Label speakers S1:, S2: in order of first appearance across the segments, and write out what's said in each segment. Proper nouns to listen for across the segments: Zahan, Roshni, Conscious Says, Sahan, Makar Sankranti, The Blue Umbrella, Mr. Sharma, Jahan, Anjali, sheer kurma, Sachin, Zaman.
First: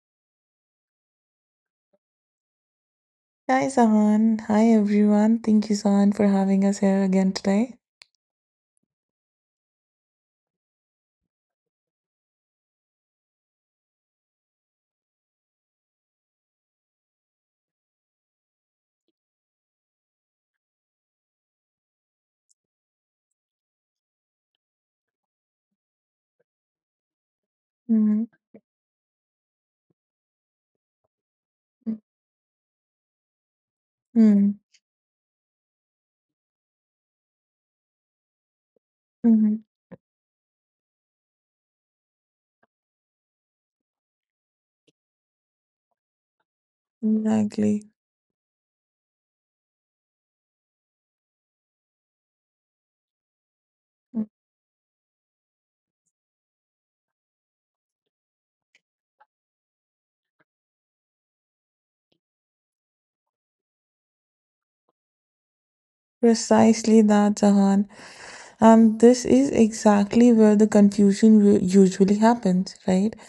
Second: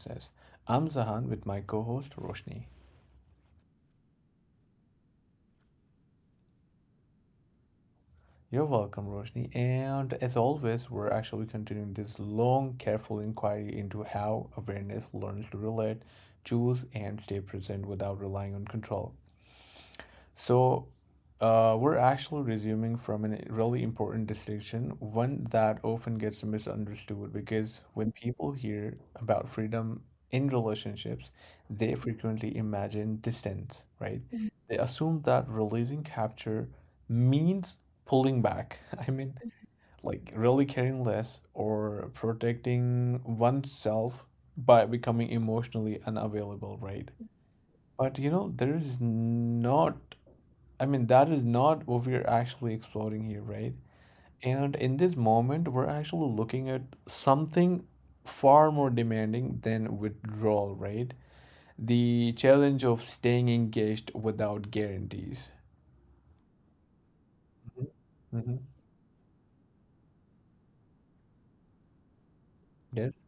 S1: Says. I'm Zahan with my co host, Roshni.
S2: Hi, Sahan. Hi, everyone. Thank you, Sahan, for having us here again today.
S1: You're welcome, Roshni. And as always, we're actually continuing this long, careful inquiry into how awareness learns to relate, choose, and stay present without relying on control. So, we're actually resuming from a really important distinction, one that often gets misunderstood because when
S2: Mm-hmm.
S1: people hear about freedom in relationships, they frequently imagine distance, right? Mhm.
S2: hmm
S1: They assume that releasing capture means pulling back. I mean,
S2: hmm
S1: like, really caring less or protecting oneself by becoming emotionally unavailable, right?
S2: Exactly.
S1: But you know, there is not I mean, that is not what we are actually exploring here, right? And in this moment, we're actually looking at something far more demanding than withdrawal, right? The challenge of staying engaged without guarantees.
S2: Precisely that, Sahan.
S1: Mm-hmm. Hmm.
S2: And this is exactly where the confusion usually happens, right?
S1: Yes,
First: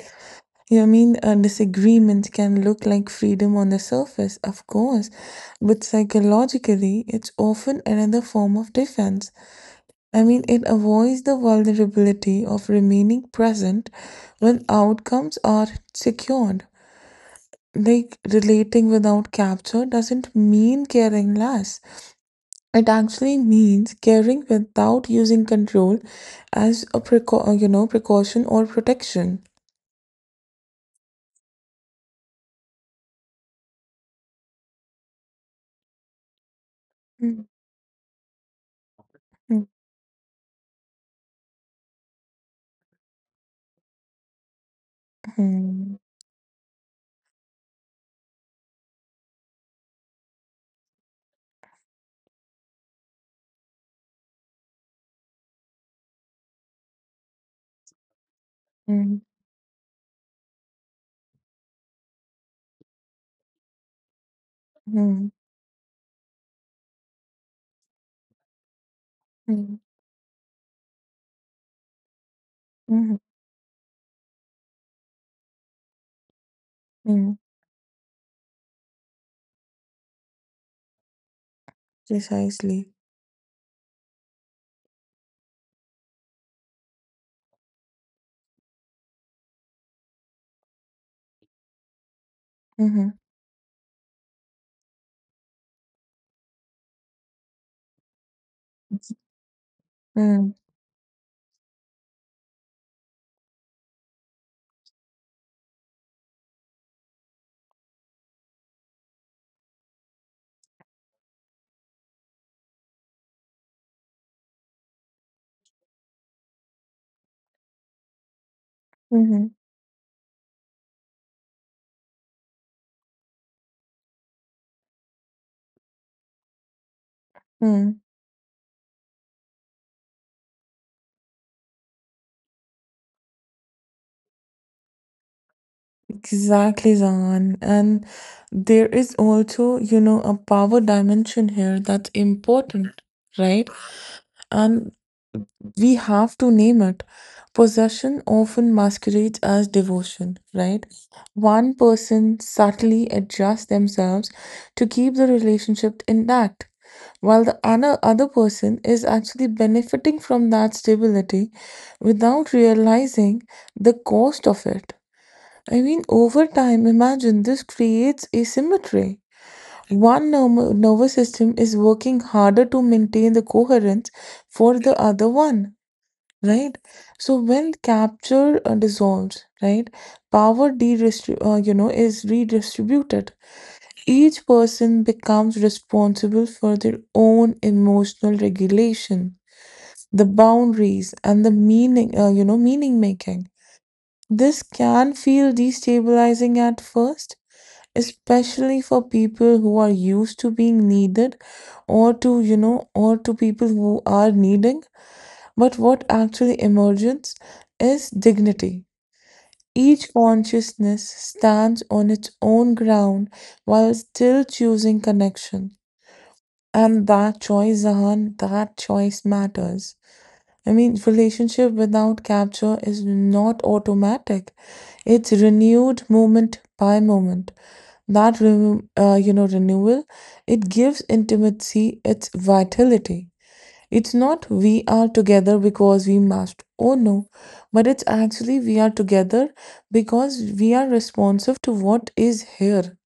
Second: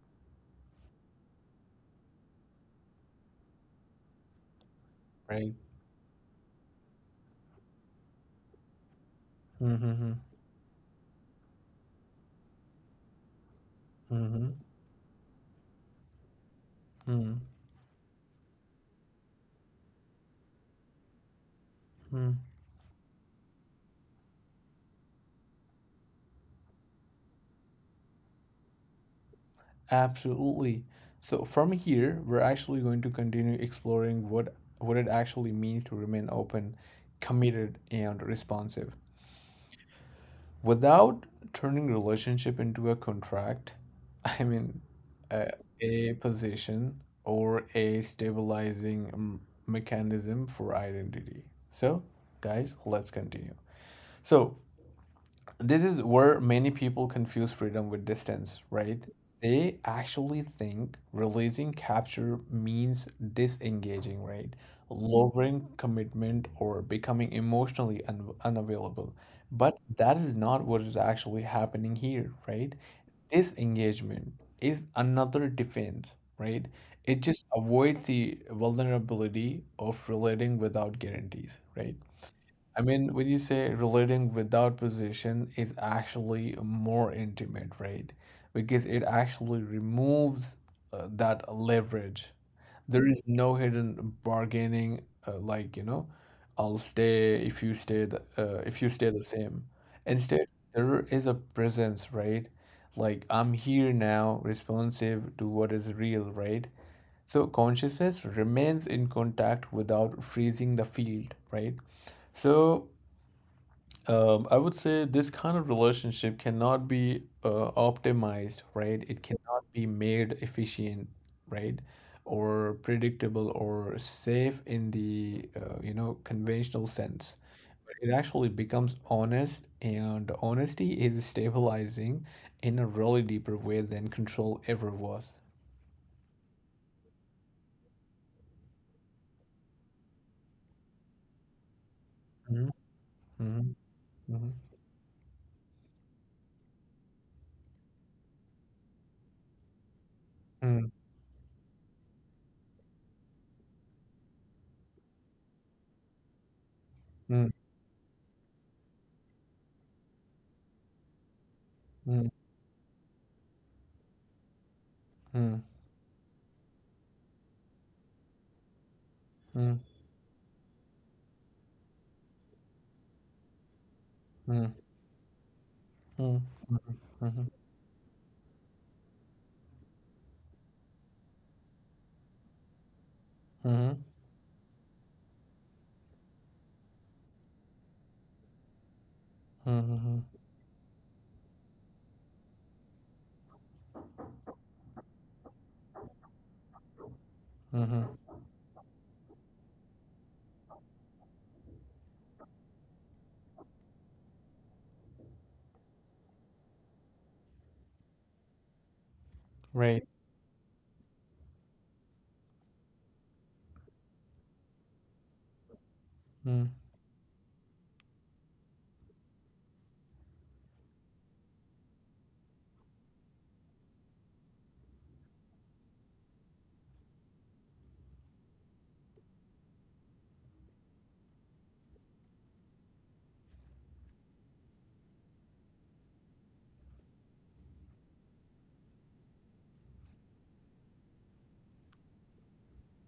S2: A disagreement can look like freedom on the surface, of course,
S1: right.
S2: but psychologically, it's often another form of defense.
S1: Mm-hmm.
S2: I mean, it avoids the vulnerability of remaining present
S1: Mm-hmm.
S2: when outcomes are secured.
S1: Mm-hmm.
S2: Like relating without capture doesn't mean caring less. It actually means caring without using control as a precaution or protection.
S1: Absolutely. So from here, we're actually going to continue exploring what it actually means to remain open, committed, and responsive,
S2: Mm,
S1: without turning relationship into a contract. I mean, a,
S2: mm,
S1: a position or a stabilizing mechanism for identity. So, guys, let's continue. So this is where many people confuse freedom with distance, right?
S2: mm,
S1: They actually think releasing capture means disengaging, right?
S2: mm, mm,
S1: Lowering commitment or becoming emotionally un unavailable. But
S2: mm,
S1: that is not what is actually happening here, right?
S2: mm,
S1: Disengagement is another defense, right? It
S2: mm.
S1: just avoids the vulnerability of relating without guarantees, right? I
S2: Precisely.
S1: mean, when you say relating without position is actually more intimate, right? Because it actually removes, that leverage. There
S2: Mm-hmm.
S1: is no hidden bargaining, like, I'll stay if if you stay the same. Instead,
S2: Mm-hmm.
S1: there is a presence, right? Like, I'm here now, responsive to what is real, right? So consciousness remains in contact without freezing the field, right? So, I would say this kind of relationship cannot be, optimized, right? It
S2: Mm-hmm.
S1: cannot be made efficient, right? Or predictable or safe in the, conventional sense.
S2: Mm-hmm.
S1: But
S2: Mm-hmm.
S1: it actually becomes honest, and honesty is stabilizing in a really deeper way than control ever was.
S2: Exactly, Zaman. And there is also, you know, a power dimension here that's
S1: Mhm,
S2: important, right?
S1: mhm,
S2: And we have to name it. Possession often masquerades as devotion, right?
S1: mhm,
S2: One person subtly adjusts themselves to keep the relationship intact, while
S1: mm,
S2: the other person is actually benefiting from that stability
S1: mm,
S2: without realizing the cost of it.
S1: mm,
S2: I mean, over time, imagine this creates asymmetry.
S1: mm,
S2: One nervous system is working harder to maintain the coherence
S1: mm, mm, mm,
S2: for the other one,
S1: mhm,
S2: right? So
S1: mhm,
S2: when capture dissolves, right, power is redistributed.
S1: mhm,
S2: Each person becomes responsible for their own emotional regulation,
S1: mhm,
S2: the
S1: mhm.
S2: boundaries, and the meaning, meaning making. This can feel destabilizing at first,
S1: Mm-hmm.
S2: especially for people who are used to being needed, or to or to people who are needing, but what actually emerges is dignity.
S1: Right.
S2: Each consciousness stands on its own ground while still choosing connection,
S1: Mm.
S2: and that choice, Zahan, that choice matters. I mean, relationship without capture is not automatic. It's renewed moment by moment. That renewal, it gives intimacy its vitality. It's not we are together because we must. Oh no, but it's actually we are together because we are responsive to what is here.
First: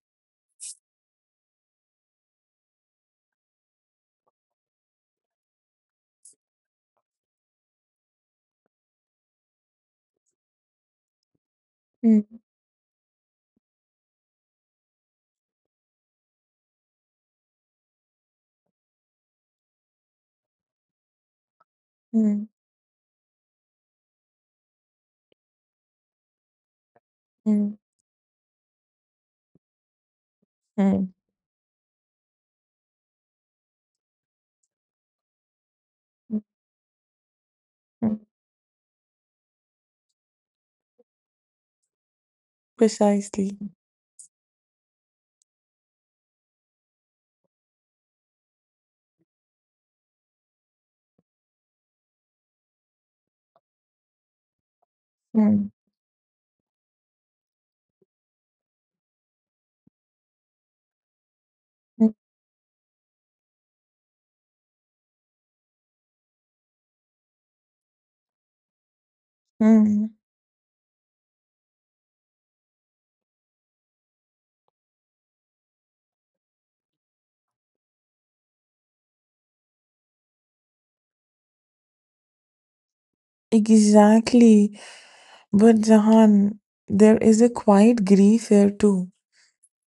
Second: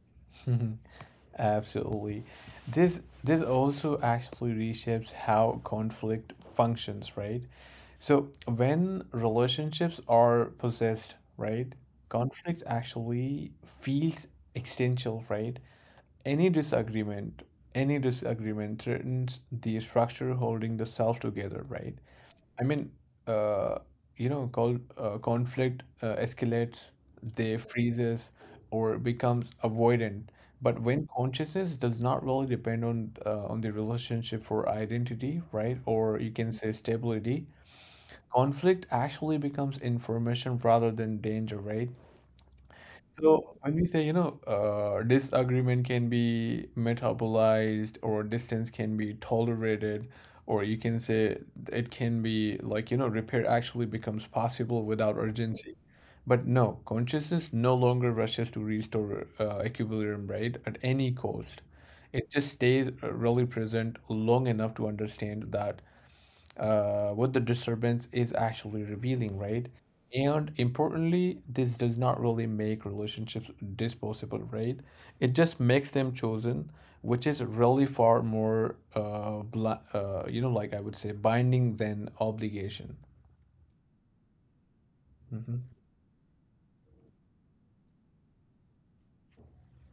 S1: Absolutely. This also actually reshapes how conflict functions, right? So when relationships are possessed, right,
S2: Mm,
S1: conflict actually feels existential, right? Any disagreement, any disagreement threatens the structure holding the self together, right?
S2: mm,
S1: I mean, uh, called, conflict, escalates, they
S2: mm,
S1: freezes, or becomes avoidant. But when
S2: mm,
S1: consciousness does not really depend on the relationship for identity, right, or you
S2: mm,
S1: can say stability,
S2: mm.
S1: conflict actually becomes information rather than danger, right?
S2: Precisely.
S1: So when we say, disagreement can be metabolized or distance can be tolerated, or you can say it can be, like, repair actually becomes possible without
S2: Mm,
S1: urgency. But no, consciousness no longer rushes to restore, equilibrium, right, at any cost.
S2: mm,
S1: It just stays, really present long enough to understand that, what the disturbance is actually revealing, right?
S2: mm.
S1: And importantly, this does not really make relationships disposable, right? It just makes them chosen, which is really far more, bla like, I would say, binding than obligation.
S2: Exactly.
S1: Mm-hmm.
S2: But Jahan, there is a quiet grief here too.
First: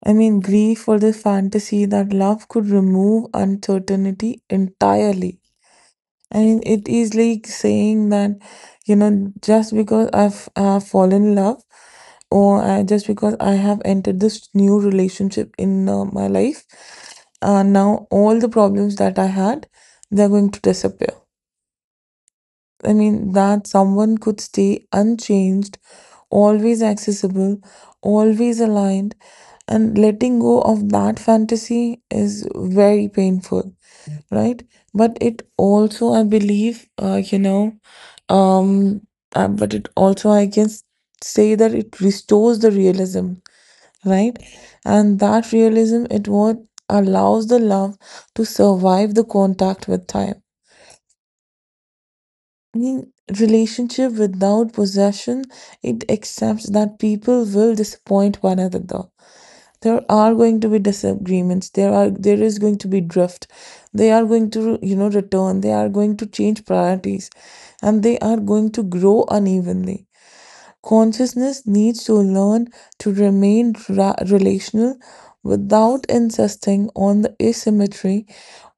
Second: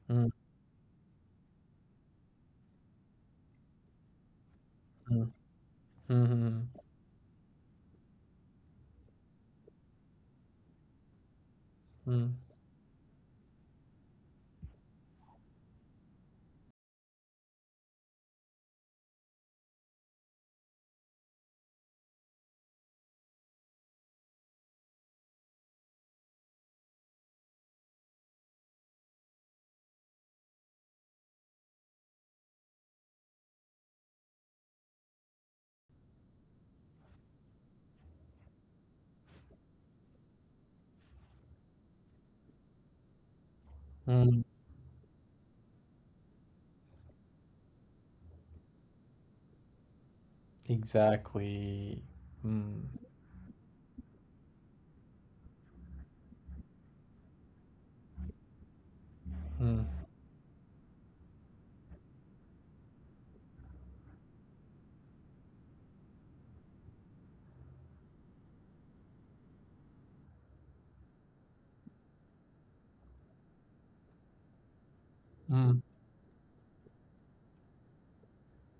S2: I mean, grief for the fantasy that love could remove uncertainty
S1: Mm-hmm.
S2: entirely. I mean,
S1: Mm-hmm.
S2: it is like saying that, you know, just because I've fallen in love,
S1: Mm,
S2: or just because I have entered this new relationship in my life, now all the problems that I had, they're going to disappear. I mean, that someone could stay unchanged, always accessible, always aligned, and letting go of that fantasy is very painful, right? But it also, I believe, um but it also I can say that it restores the realism, right?
S1: mm.
S2: And that realism, it what allows the love to survive the contact with time.
S1: Exactly. Mm.
S2: Mean, relationship without possession, it accepts that people will disappoint one another.
S1: Mm.
S2: There are going to be disagreements. There is going to be drift. They are going to, you know, return. They are going to change priorities, and they are going to grow unevenly. Consciousness needs to learn to remain relational
S1: Mm.
S2: without insisting on the asymmetry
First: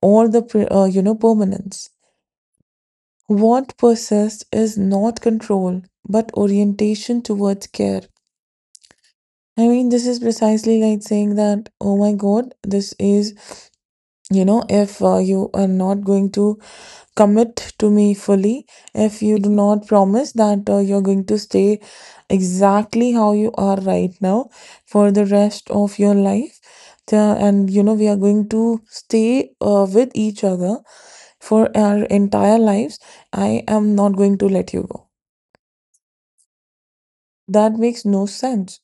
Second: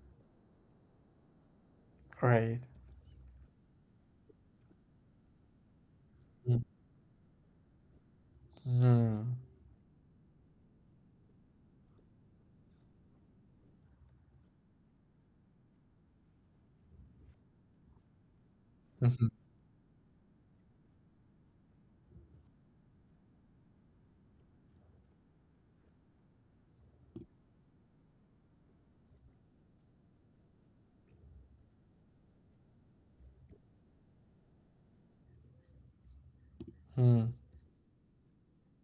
S2: or the, permanence.
S1: Right.
S2: What persists is not control, but
S1: Mm.
S2: orientation towards care.
S1: Mm.
S2: I mean, this is precisely like saying that, oh my God, this is, you know, if you are not going to commit to me fully, if
S1: Mm-hmm.
S2: you do not promise that you're going to stay exactly how you are right now for the rest of your life, and, you know, we are going to stay with each other for our entire lives, I am not going to let you go.
S1: Mm.
S2: That makes no sense,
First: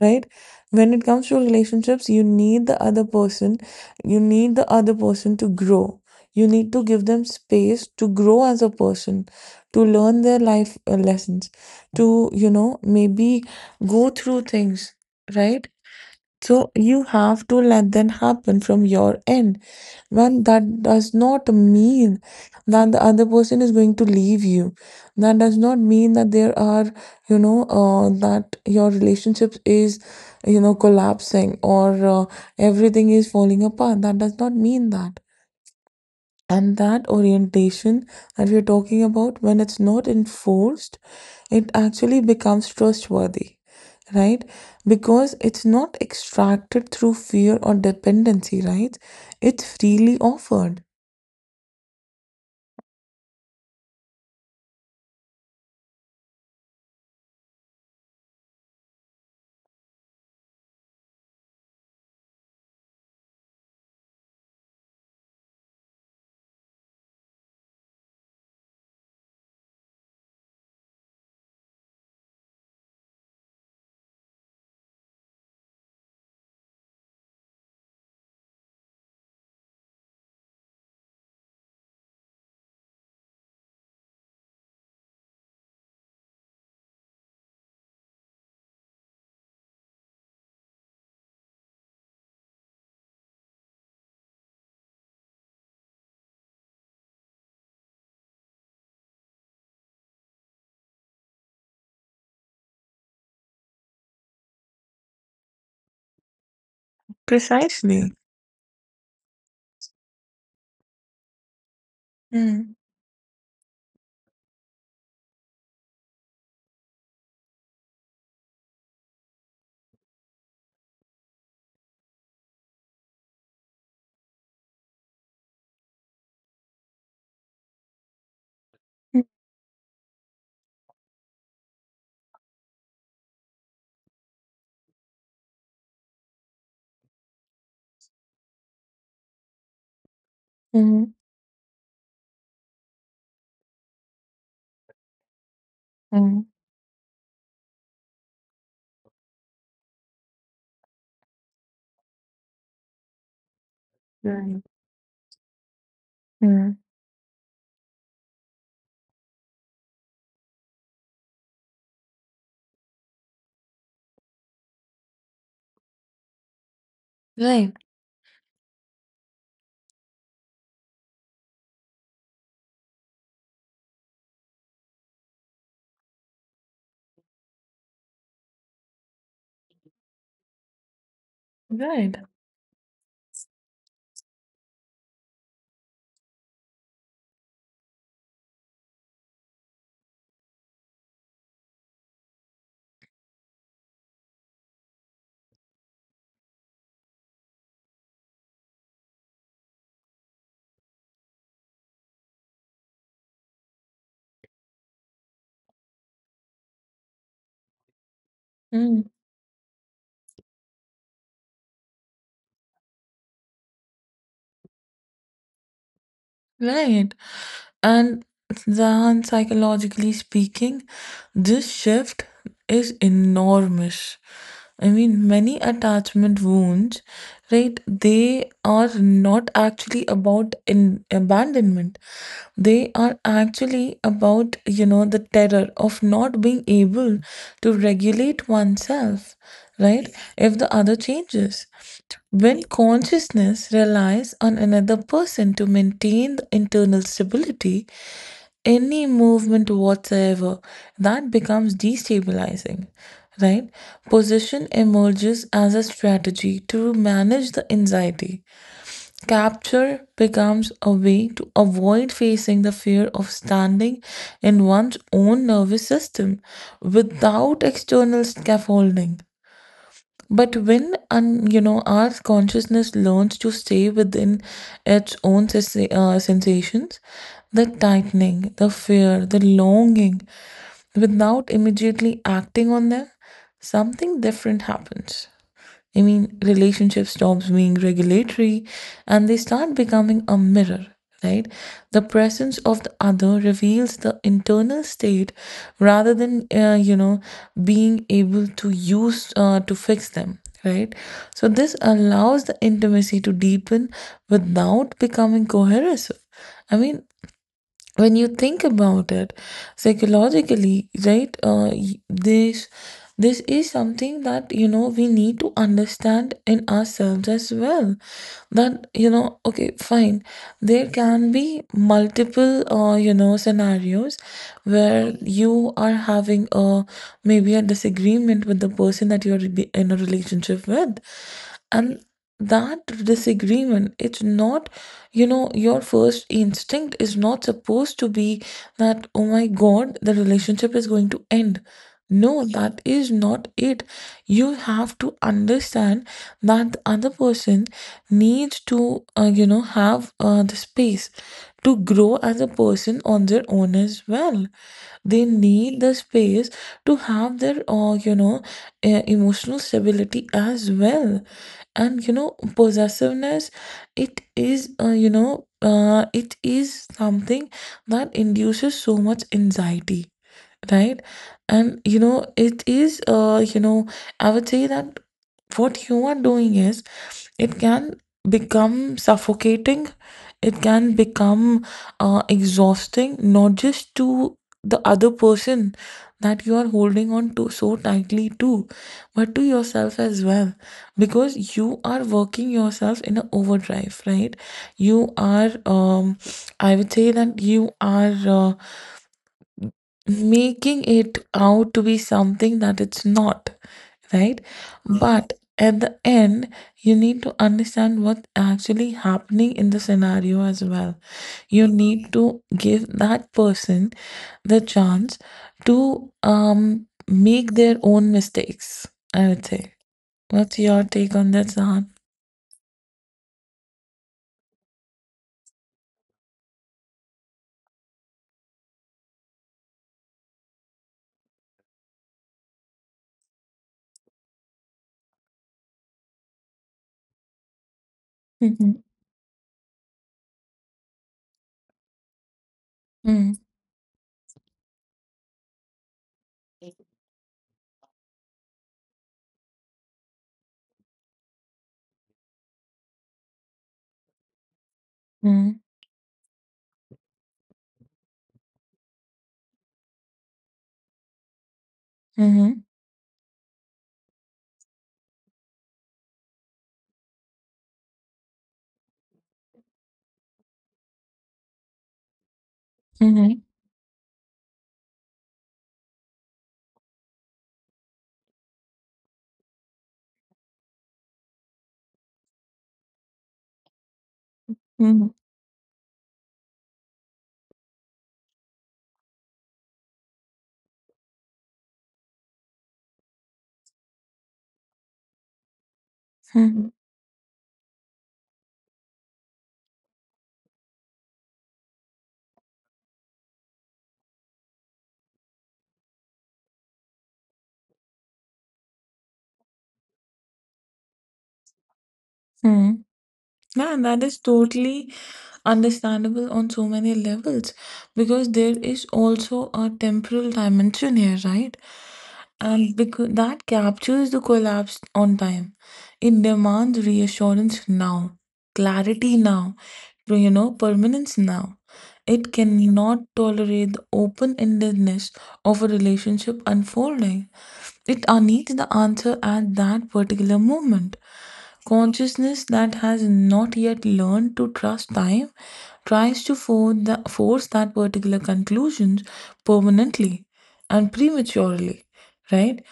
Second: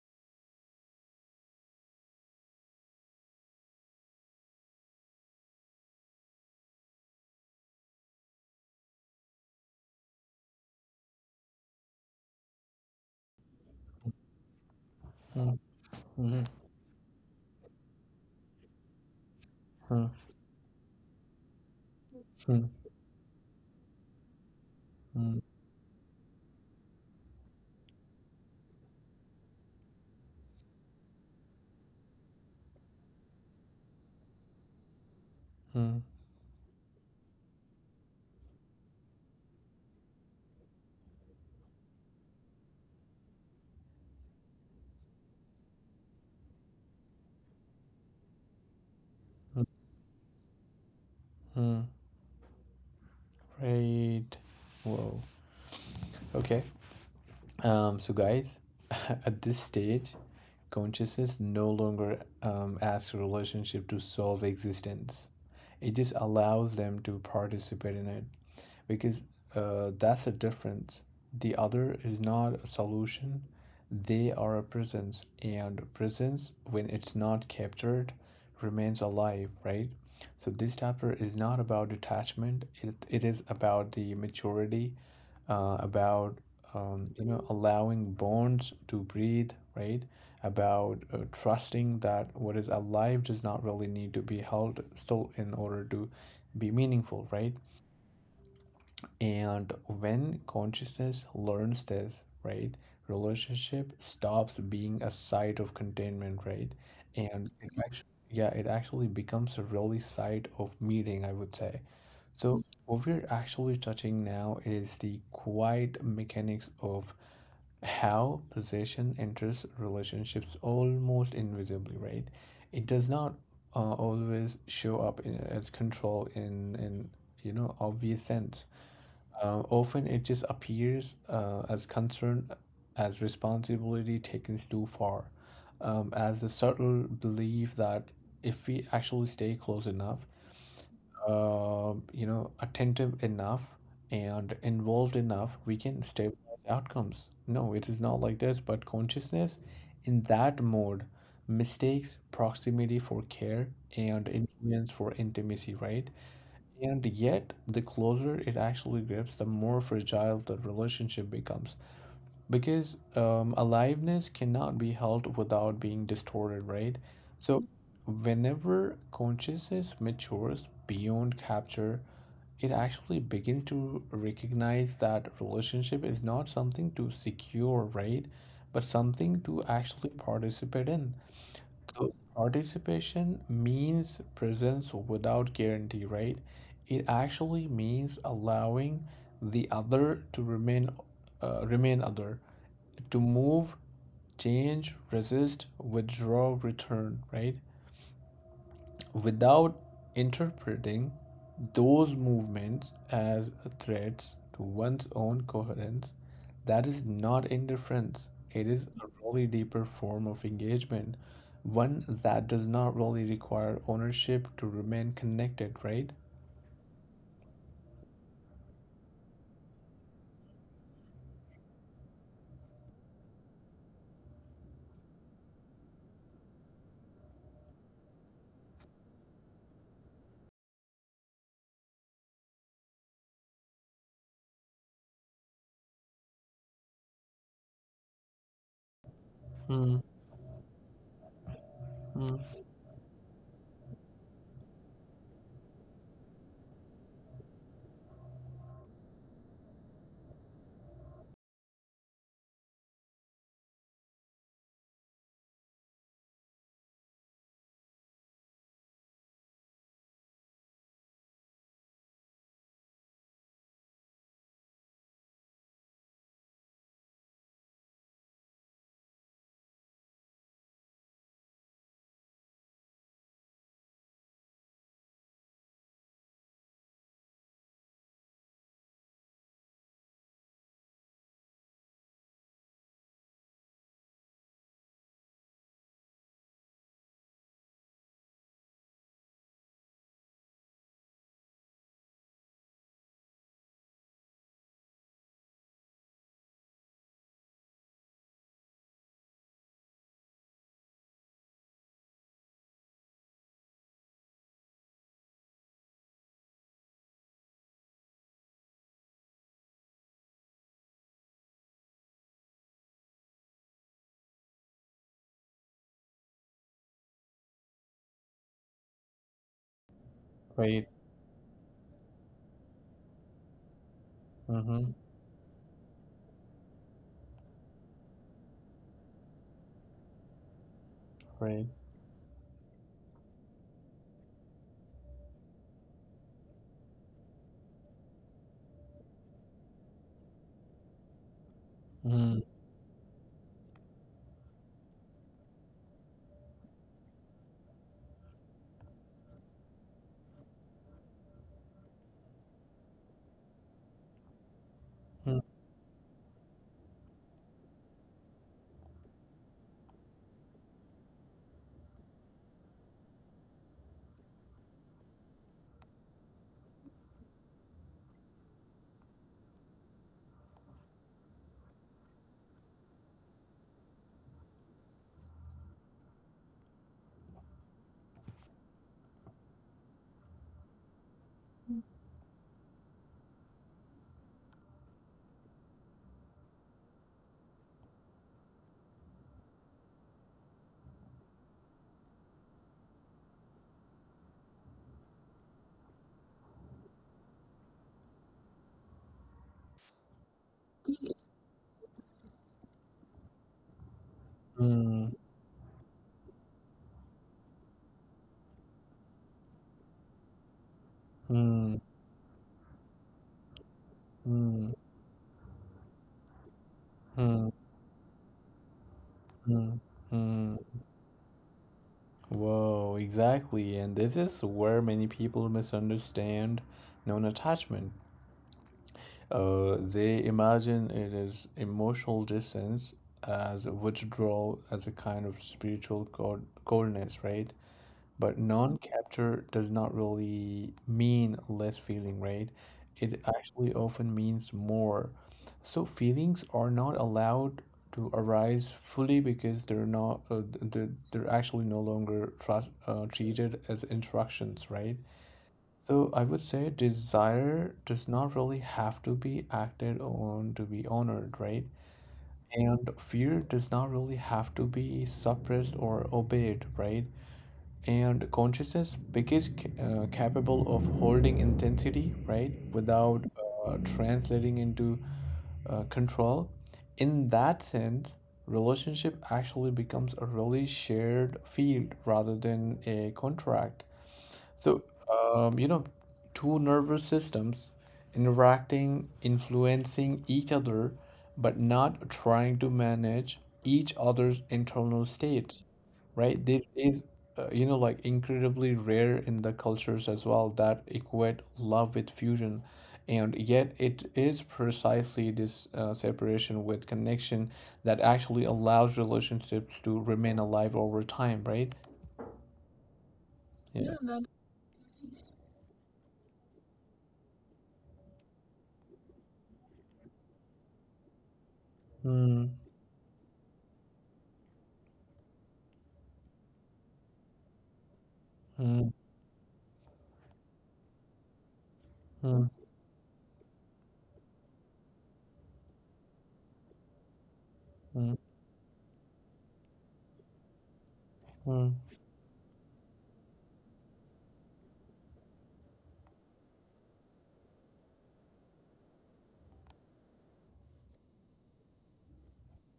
S2: right? When it comes to relationships, you need the other person. You need the other person to grow. You need to give them space to grow as a person, to learn their life lessons, to, you know, maybe go through things, right?
S1: Mm.
S2: So you have to let that happen from your end.
S1: Mm.
S2: When That does not mean
S1: Mm.
S2: that the other person is going to leave you. That
S1: Mm.
S2: does not mean that there are, you know, that your relationship is, you know, collapsing or everything is falling apart. That does not mean that.
S1: Hmm.
S2: And that orientation that we're talking about, when it's not enforced, it actually becomes trustworthy, right? Because it's not extracted through fear or dependency, right?
S1: Hmm.
S2: It's freely offered.
S1: Hmm. Right. Whoa. Okay. So, guys, at this stage, consciousness no longer, asks a relationship to solve existence. It just allows them to participate in it, because, that's a difference. The other is not a solution, they are a presence, and presence, when it's not captured, remains alive, right? So, this chapter is not about detachment, it is about the maturity, about, allowing bonds to breathe, right? About, trusting that what is alive does not really need to be held still in order to be meaningful, right? And when consciousness learns this, right, relationship stops being a site of containment, right? And it actually,
S2: Precisely.
S1: yeah, it actually becomes a really site of meeting, I would say. So
S2: Mm.
S1: what we're actually touching now is the quiet mechanics of how possession enters relationships almost invisibly, right? It does not, always show up as control in obvious sense. Often it just appears, as concern, as responsibility taken too far, as a subtle belief that if we actually stay close enough,
S2: Mm.
S1: attentive enough and involved enough, we can
S2: Mm.
S1: stabilize outcomes. No, it is not like this, but consciousness in that mode mistakes proximity for care and influence for intimacy, right?
S2: Mm. Right. Mm.
S1: And yet, the closer it actually grips, the more fragile the relationship becomes. Because, aliveness cannot be held without being distorted, right? So,
S2: Right.
S1: whenever consciousness matures beyond capture, it actually begins to recognize that relationship is not something to secure, right? But something to actually participate in. So
S2: Right.
S1: participation means presence without guarantee, right? It actually means allowing the other to remain, remain other, to move, change, resist, withdraw, return, right? Without interpreting those movements as threats to one's own coherence. That is not indifference, it is
S2: Mm.
S1: a really deeper form of engagement, one that does not really require ownership to remain connected, right?
S2: Right. And Zahan, psychologically speaking, this shift is enormous. I mean, many attachment wounds, right? They are not actually about in abandonment. They are actually about, you know, the terror of not being able to regulate oneself,
S1: Mm,
S2: right? If the other changes.
S1: mm,
S2: When consciousness relies on another person to maintain the internal stability, any movement whatsoever, that becomes destabilizing, right? Position emerges as a strategy to manage the anxiety. Capture becomes a way to avoid facing the fear of standing in one's own nervous system without external scaffolding. But when un, you know our consciousness learns to stay within its own sensations, the tightening, the fear, the longing, without immediately acting on them, something different happens. I mean, relationship stops being regulatory and they start becoming a mirror, right? The presence of the other reveals the internal state rather than, being able to use to fix them, right? So, this allows the intimacy to deepen without becoming coercive. I mean, when you think about it psychologically, right, this this is something that you know we need to understand in ourselves as well, that you know, okay, fine,
S1: right.
S2: there can be multiple you know scenarios
S1: Mm-hmm.
S2: where you are having a maybe a disagreement with the person that in a relationship with,
S1: Right.
S2: and that disagreement, it's not, you know, your first instinct is not supposed to be that, oh my god, the relationship is going to end.
S1: Mm,
S2: No, that is not it. You have to understand that the other person needs to, have the space to grow as a person on their own as well. They
S1: mm,
S2: need the space to have their emotional stability as well. And you know, possessiveness, it is, it is something that induces so much anxiety, right? And you know, it is, I would say that what you are doing is, it can become suffocating. It can become exhausting, not just to the other person that you are holding on to so tightly to, but to yourself as well, because you are working yourself in an overdrive, right? you are I would say that you are, making it out to be something that it's not, right?
S1: mm,
S2: But at the end, you need to understand what's actually happening in the scenario as well. You
S1: mm,
S2: need to give that person the
S1: mm,
S2: chance to
S1: mm,
S2: make their own mistakes, I would say.
S1: mm, mm.
S2: What's your take on that, Zahan?
S1: Whoa, exactly. And this is where many people misunderstand non attachment. They imagine it is emotional distance as withdrawal, as a kind of spiritual coldness, right? But
S2: Mhm,
S1: non-capture does not really mean less feeling, right? It
S2: mhm,
S1: actually often means more. So feelings are not allowed to arise fully because they're not, they're actually no longer treated as instructions, right?
S2: mhm,
S1: So I would say desire does not really have to be acted on to be honored, right?
S2: mhm,
S1: And fear does not really have to be suppressed or obeyed, right? And consciousness because capable of holding intensity, right, without,
S2: mhm,
S1: translating into, control. In that sense relationship actually becomes a really shared field rather than a contract. So,
S2: mhm,
S1: um, you know two nervous systems interacting, influencing each other, but not trying to manage each other's internal states, right? This
S2: mhm,
S1: is, like, incredibly rare in the cultures as well that equate love with fusion. And yet, it is precisely this, separation with connection that actually allows relationships to remain alive over time, right?
S2: mhm. Yeah,
S1: Yeah.
S2: that
S1: Yeah,
S2: is totally understandable on so many levels because there is also a temporal dimension here, right?
S1: man.
S2: And because that captures the collapse on time. It demands reassurance now,
S1: Hmm. Hmm.
S2: clarity now, to, you know, permanence now. It
S1: Hmm.
S2: cannot tolerate the open endedness of a relationship unfolding.
S1: Hmm.
S2: It needs the answer at that particular moment.
S1: Hmm.
S2: Consciousness that has not yet learned to trust time tries to force that particular conclusions permanently and prematurely, right?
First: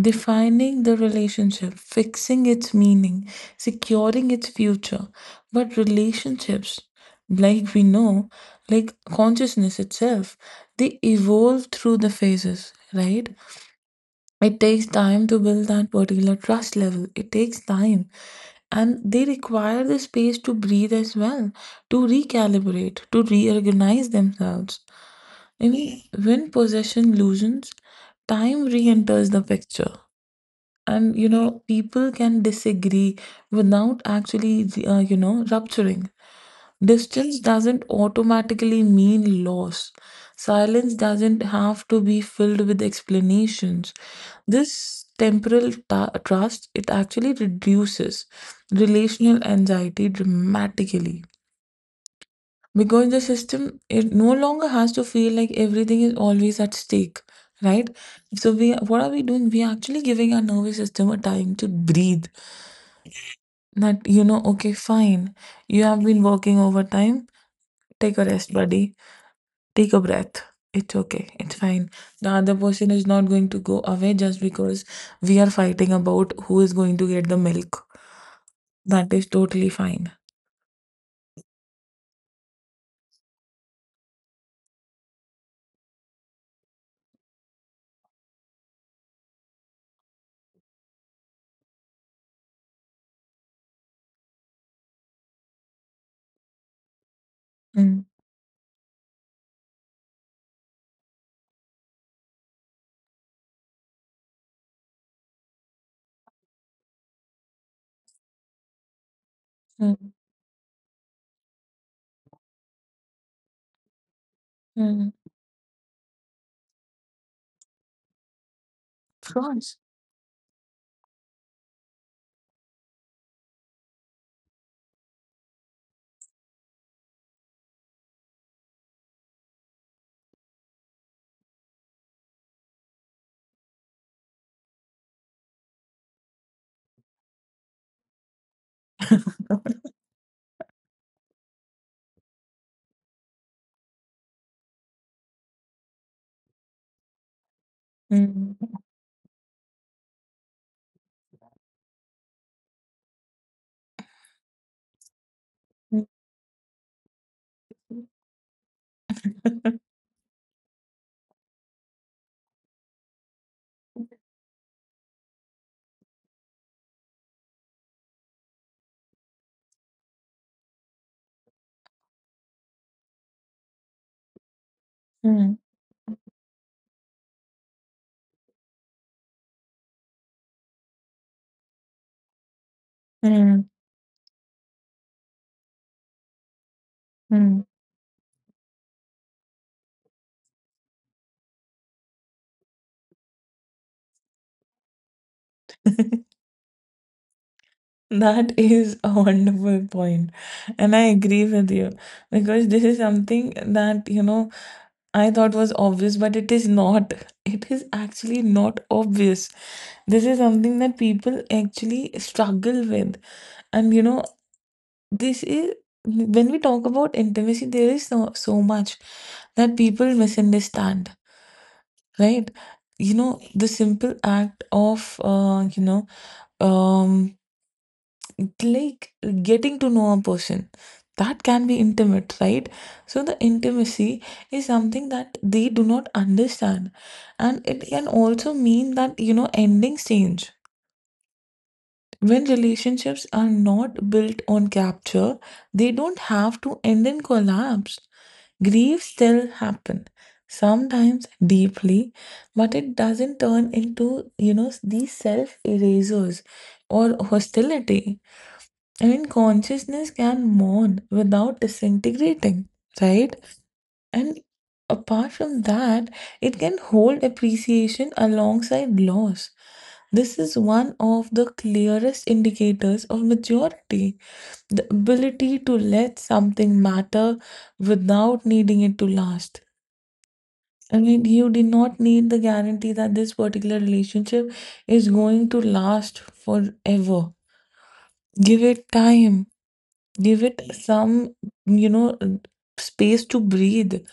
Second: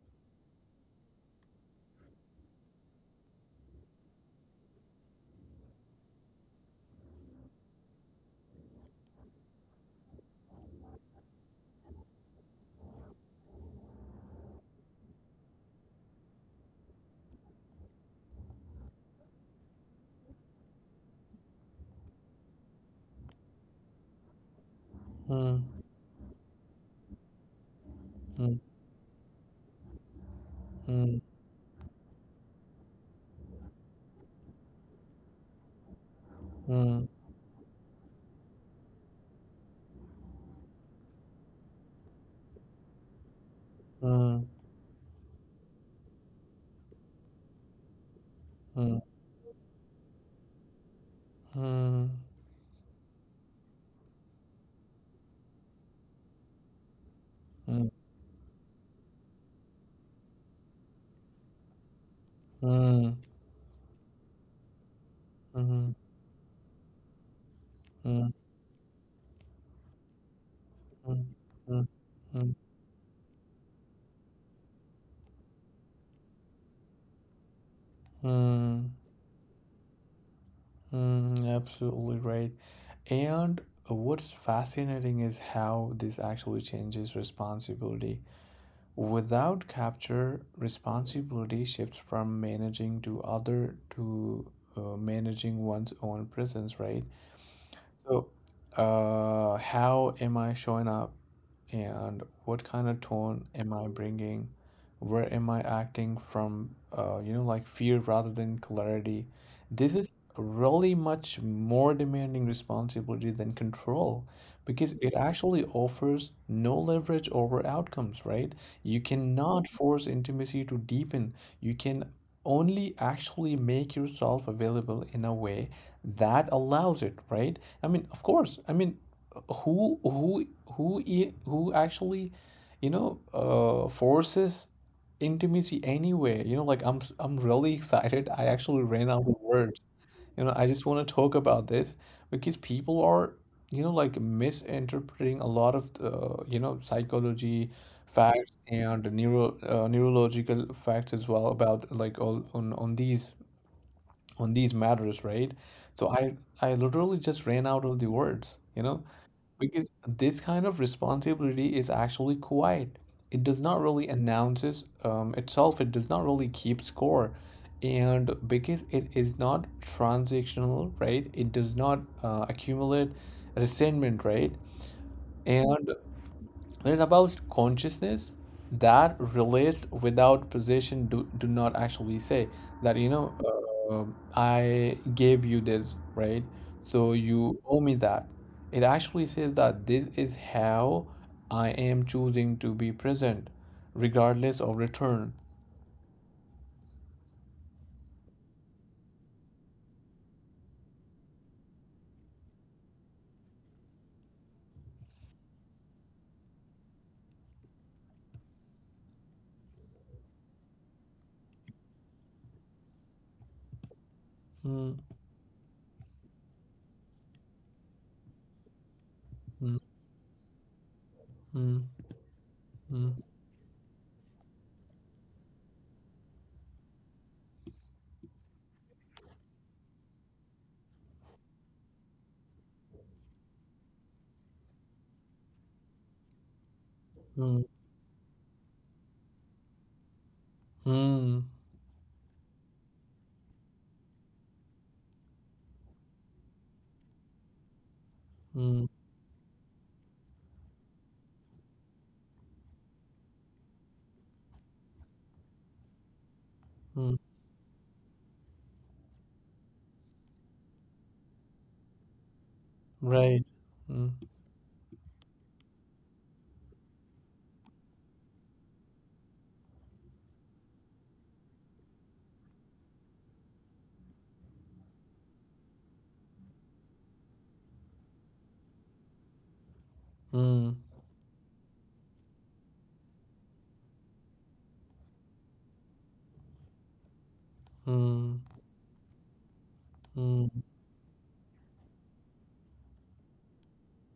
S2: Defining the relationship, fixing its meaning, securing its future. But relationships, like we know, like consciousness itself, they evolve through the phases, right? It takes time to build that particular trust level. It takes time. And they require the space to breathe as well, to recalibrate, to reorganize themselves.
S1: Hmm.
S2: I mean, when possession loosens,
S1: Hmm. Hmm.
S2: time re enters the picture. And
S1: Hmm.
S2: you know, people can disagree without actually, rupturing. Distance doesn't automatically mean loss. Silence doesn't have to be filled with explanations.
S1: Hmm.
S2: This temporal trust, it actually reduces
S1: Hmm. Hmm. Hmm. Hmm.
S2: relational anxiety dramatically, because the system, it no longer has to feel like everything is always at stake, right? So we, what are we doing? We are actually giving our nervous system a time to breathe, that you know, okay, fine, you
S1: Hmm.
S2: have been working overtime, take a
S1: Hmm.
S2: rest, buddy. Take a breath. It's okay. It's
S1: Hmm.
S2: fine. The
S1: Hmm.
S2: other person is not going to go away just because we are fighting about who is going to get the milk.
S1: Hmm.
S2: That is totally fine.
S1: Mm, absolutely right. And what's fascinating is how this actually changes responsibility. Without capture, responsibility shifts from managing to other to, managing one's own presence, right?
S2: Mm,
S1: So, how am I showing up? And what kind of tone am I bringing? Where am I acting from, like, fear rather than clarity? This
S2: mm,
S1: is really much more demanding responsibility than control because it
S2: mm.
S1: actually offers no leverage over outcomes, right? You
S2: Of
S1: cannot
S2: course.
S1: force intimacy to deepen. You can only actually make yourself available in a way that allows it, right? I mean, of course, who who who actually, forces intimacy anyway, like, I'm really excited. I actually ran out of words, I just want to talk about this because people are, like, misinterpreting a lot of the, psychology facts
S2: Mm,
S1: and neurological facts as well, about like all on these matters, right?
S2: mm,
S1: So I literally just ran out of the words, because this kind of responsibility is actually quiet. It does not really announces, itself. It does not really keep score, and because it is not transactional, right? It does not, accumulate resentment, right?
S2: mm,
S1: And it's about consciousness that relates without possession do not actually say that,
S2: mm,
S1: uh, I gave you this, right? So you
S2: mm.
S1: owe me that. It actually says that this is how I am choosing to be present, regardless of return.
S2: That is a wonderful point, and I agree with you, because this is something that you know I thought was obvious, but it is not. It is actually not obvious. This is something that people actually struggle with. And you know,
S1: Mm,
S2: this is, when we talk about intimacy, there is so, so much
S1: mm,
S2: that people misunderstand,
S1: mm,
S2: right?
S1: mm,
S2: The simple act of, um, like getting to know a person, that can be intimate, right? So the intimacy is something that they do not understand, and it can also mean that you know endings change.
S1: mm, mm,
S2: When relationships are not built on capture, they don't have to end in collapse.
S1: mm,
S2: Grief still happen, sometimes deeply, but it doesn't turn into these self erasers
S1: mm,
S2: or hostility. I mean, consciousness can mourn without disintegrating, right?
S1: right. Mm,
S2: And apart from that, it can hold appreciation alongside loss. This is one of the clearest indicators of maturity, the ability to let something matter without needing it to last.
S1: mm,
S2: I mean, you did not need the guarantee that this particular relationship is going to last forever.
S1: mm,
S2: Give it time, give
S1: mm,
S2: it some, you know, space to breathe.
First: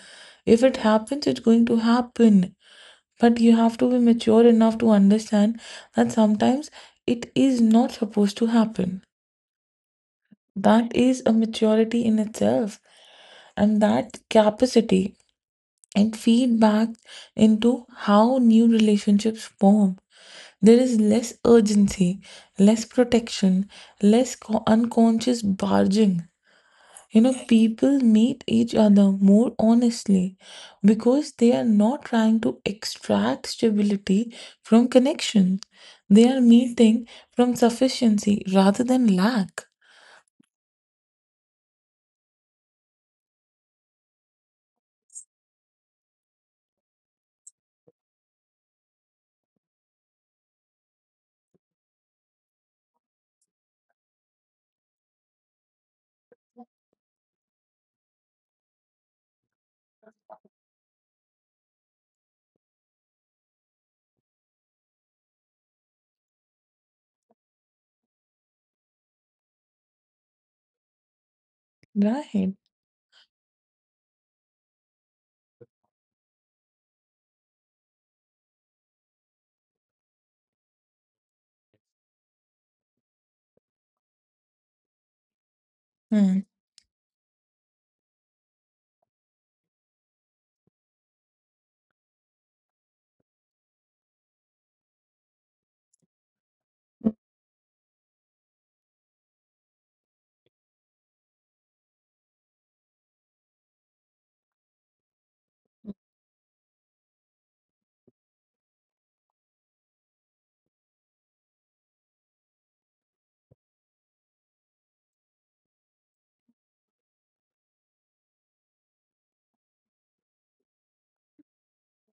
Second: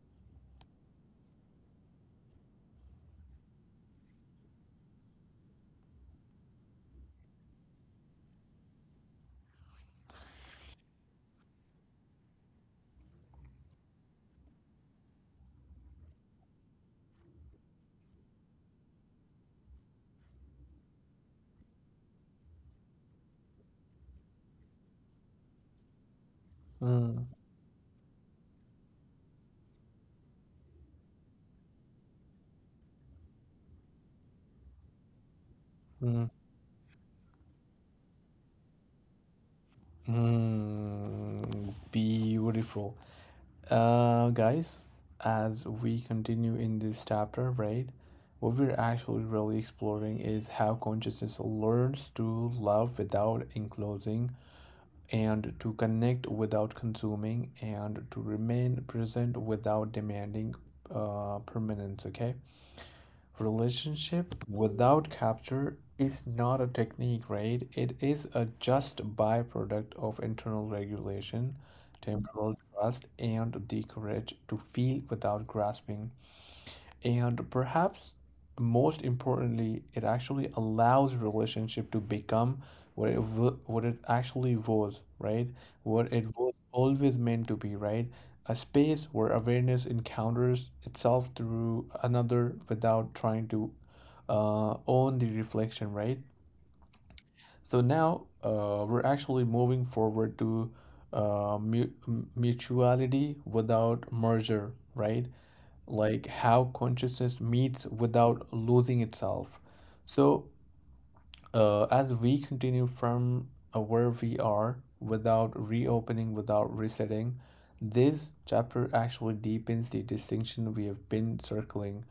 S2: If it happens, it's going to happen, but you have to be mature enough to understand that sometimes it is not supposed to happen. That is a maturity in itself, and that capacity and feedback into how new relationships form. There is less urgency, less protection, less unconscious barging. You
S1: mm,
S2: know, people meet each other more honestly because they are not trying to extract stability from connection. They
S1: mm.
S2: are meeting from sufficiency rather than lack.
S1: Mm, beautiful. Guys, as we continue in this chapter, right, what we're actually really exploring is how consciousness learns to love without enclosing, and to connect without consuming, and to remain present without demanding, permanence, okay? Relationship without capture is not a technique, right? It is a just byproduct of internal regulation,
S2: Right.
S1: temporal trust, and the courage to feel without grasping. And perhaps most importantly, it actually allows relationship to become what it actually was, right? What it
S2: Hmm.
S1: was always meant to be, right? A space where awareness encounters itself through another without trying to, own the reflection, right? So now, we're actually moving forward to, mutuality without merger, right? Like, how consciousness meets without losing itself. So, as we continue from, where we are, without reopening, without resetting, this chapter actually deepens the distinction we have been circling.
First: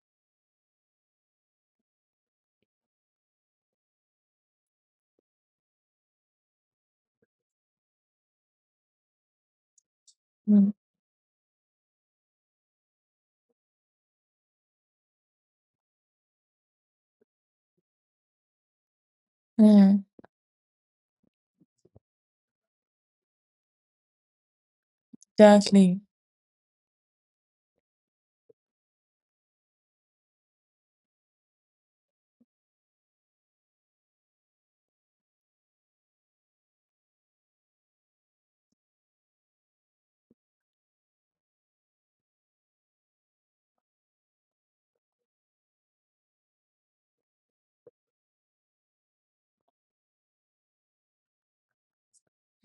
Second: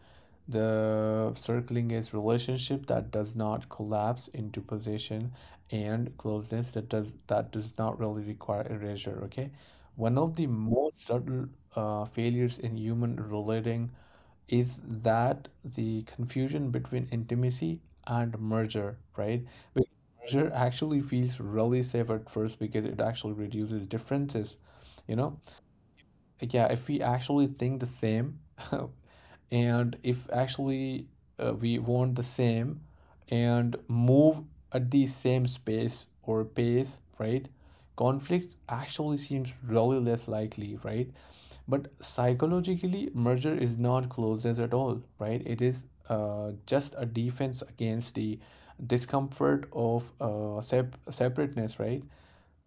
S1: The circling is relationship that does not collapse into possession and closeness that does not really require erasure. Okay, one of the
S2: Hmm.
S1: most subtle, failures in human relating is that the confusion between intimacy and merger, right? Because
S2: Mm,
S1: merger actually feels really safe at first because it actually reduces differences, you know,
S2: exactly.
S1: yeah, if we actually think the same, and if actually, we want the same and move at the same space or pace, right? Conflicts actually seems really less likely, right? But psychologically, merger is not closeness at all, right? It is, just a defense against the discomfort of, separateness, right?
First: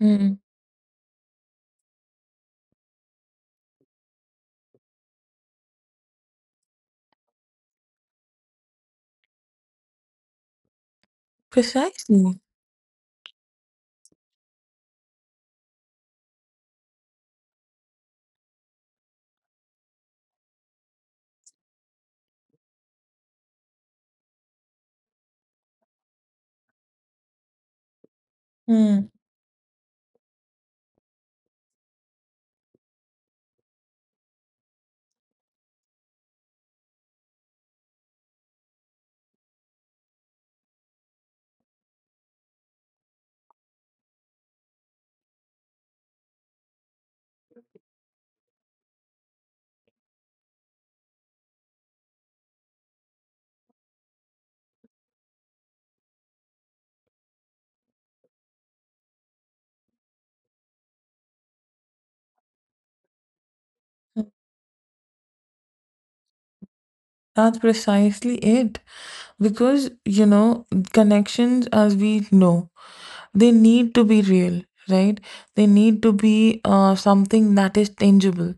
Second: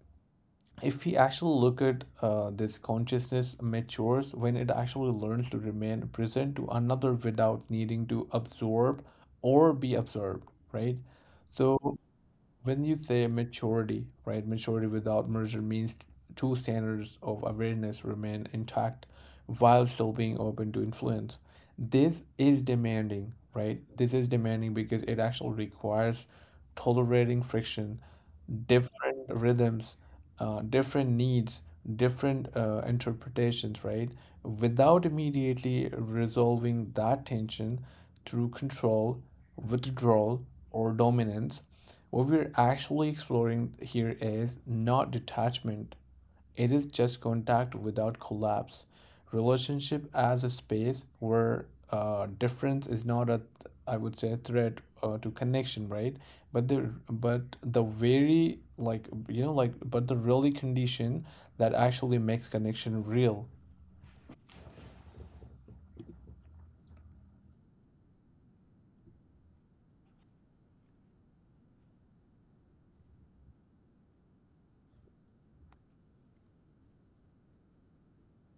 S2: Hmm.
S1: If we actually look at, this consciousness matures when it actually learns to remain present to another without needing to absorb or be absorbed, right? So
S2: Precisely.
S1: when you say maturity, right? Maturity without merger means two standards of awareness remain intact while still being open to influence. This is demanding, right? This is demanding because it actually requires tolerating friction,
S2: Hmm.
S1: different rhythms, different needs, different, interpretations, right? Without immediately resolving that tension through control, withdrawal, or dominance, what we're actually exploring here is not detachment, it is just contact without collapse. Relationship as a space where, difference is not a, I would say, a threat, to connection, right? But the, very, like, like, but the really condition that actually makes connection real.
S2: That's precisely it. Because, you know, connections, as we know, they need to be real, right? They need to be something that is tangible.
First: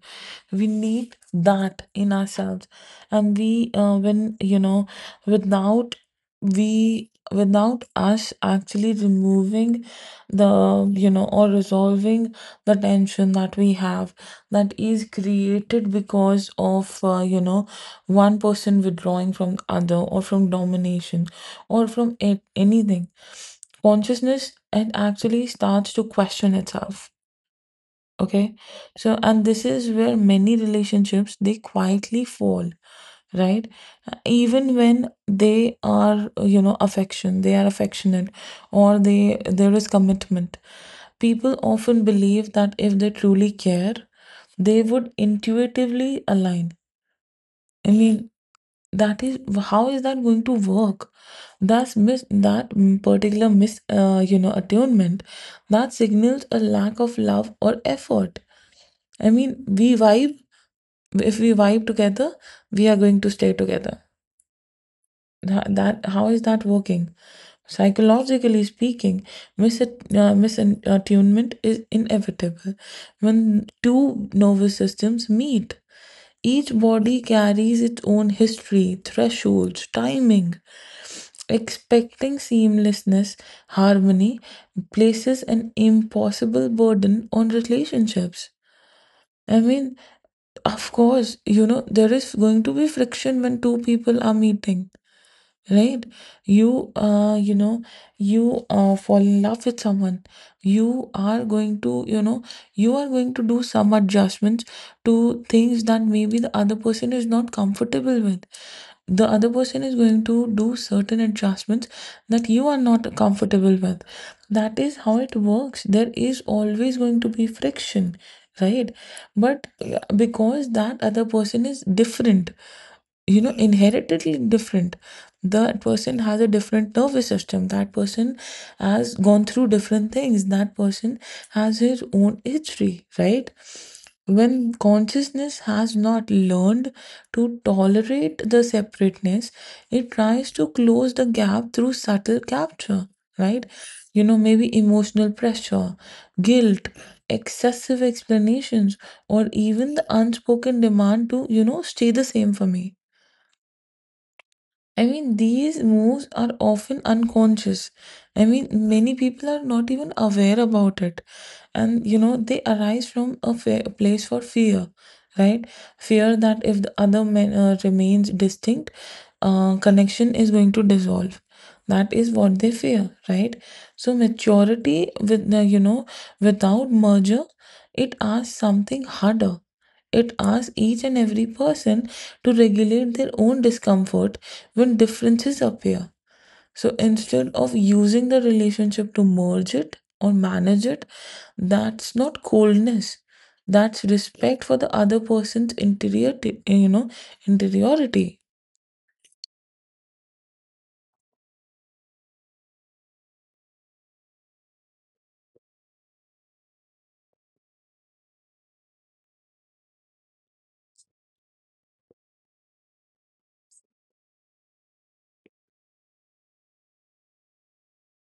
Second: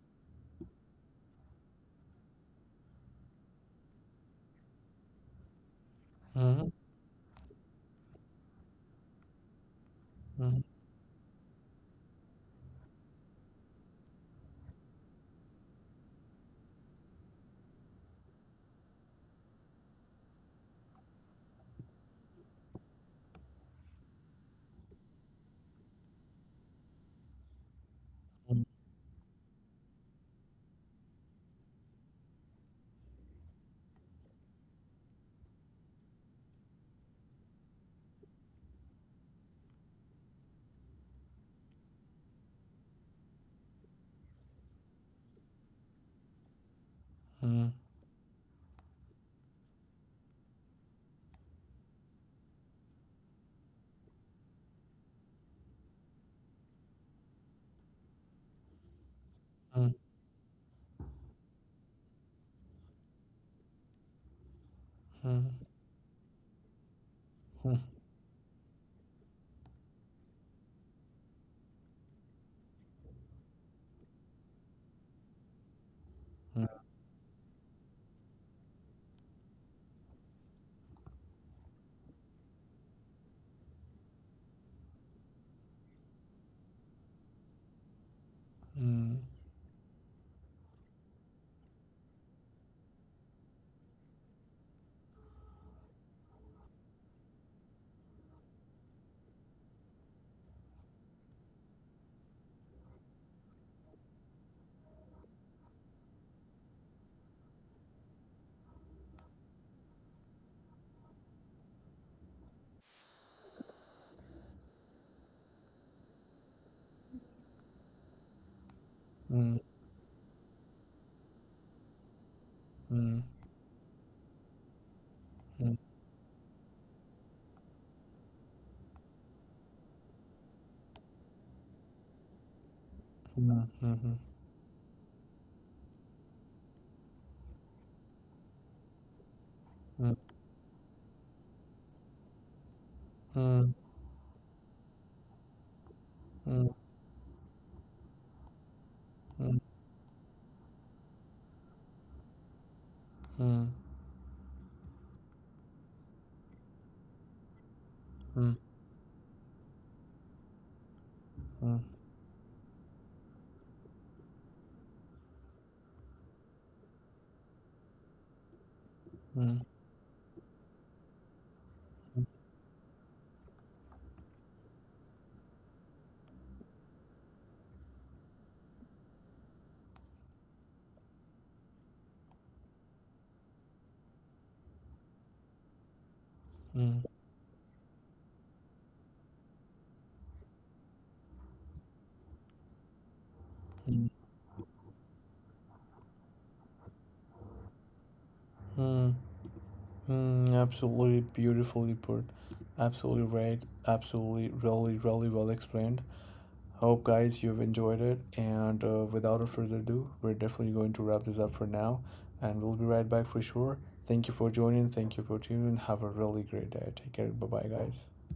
S2: We need that in ourselves, and we when you know without
S1: Mhm,
S2: we without us actually removing
S1: mhm,
S2: the, or resolving the tension that we have, that is created because of, one person withdrawing from the other, or from domination, or from it, anything. Consciousness, it actually starts to question itself, okay?
S1: mhm,
S2: So, and this is where many relationships, they quietly fall, right? Even when they are, you know affection they are affectionate, or they there is commitment, people often believe that if they truly care, they would intuitively align.
S1: mhm,
S2: I mean, that is, how is that going to work? Thus, particular mis you know, attunement, that signals a lack of love or effort. I mean, we
S1: mhm,
S2: vibe, if we vibe together, we are going to stay together.
S1: mhm,
S2: That, how is that working, psychologically speaking? Misattunement is inevitable. When two nervous systems meet, each body carries its own history, thresholds, timing. Expecting seamlessness, harmony, places an impossible burden on relationships.
S1: mhm,
S2: I mean, of course, you know, there is going to be friction when two people are meeting, right? You uh you know you uh fall in love with someone, you are going to, you are going to do some adjustments to things that maybe the other person is not comfortable with. The other person is going to do certain adjustments that you are not comfortable with. That is how it works. There is always going to be friction, right?
S1: mhm,
S2: But because that other person is different,
S1: mhm,
S2: you know, inherently different. That person has a different nervous system, that person has gone through different things, that person has his own history, right?
S1: mhm, mhm,
S2: When consciousness has not learned to tolerate the separateness, it
S1: mhm,
S2: tries to close the gap through subtle capture, right?
S1: mhm.
S2: You know, maybe emotional pressure,
S1: Mm,
S2: guilt, excessive explanations, or
S1: mm,
S2: even the unspoken demand to, you know, stay the same for me.
S1: mm,
S2: I mean, these moves are often unconscious. I
S1: mm,
S2: mean, many people are not even aware about it.
S1: mm, mm,
S2: And, you know, they arise from a a place for fear, right? Fear that if the other man, remains distinct,
S1: mm,
S2: connection is going to dissolve. That
S1: mm,
S2: is what they fear, right? So, maturity, without merger, it asks something harder. It asks each and every person to regulate their own discomfort when differences appear.
S1: mm, mm,
S2: So
S1: mm.
S2: instead of using the relationship to merge it or manage it, that's not coldness.
S1: Mm, mm, mm, mm, mm, mm, mm, mm, mm, mm,
S2: That's
S1: mm,
S2: respect for the other person's you know, interiority.
S1: mm, mm. Absolutely beautifully put. Absolutely right. Absolutely, really, really well explained. Hope, guys, you've enjoyed it. And, without a further ado, we're definitely going to wrap this up for now. And we'll be right back for sure. Thank you for joining. Thank you for tuning in. Have a really great day. Take care. Bye bye, guys.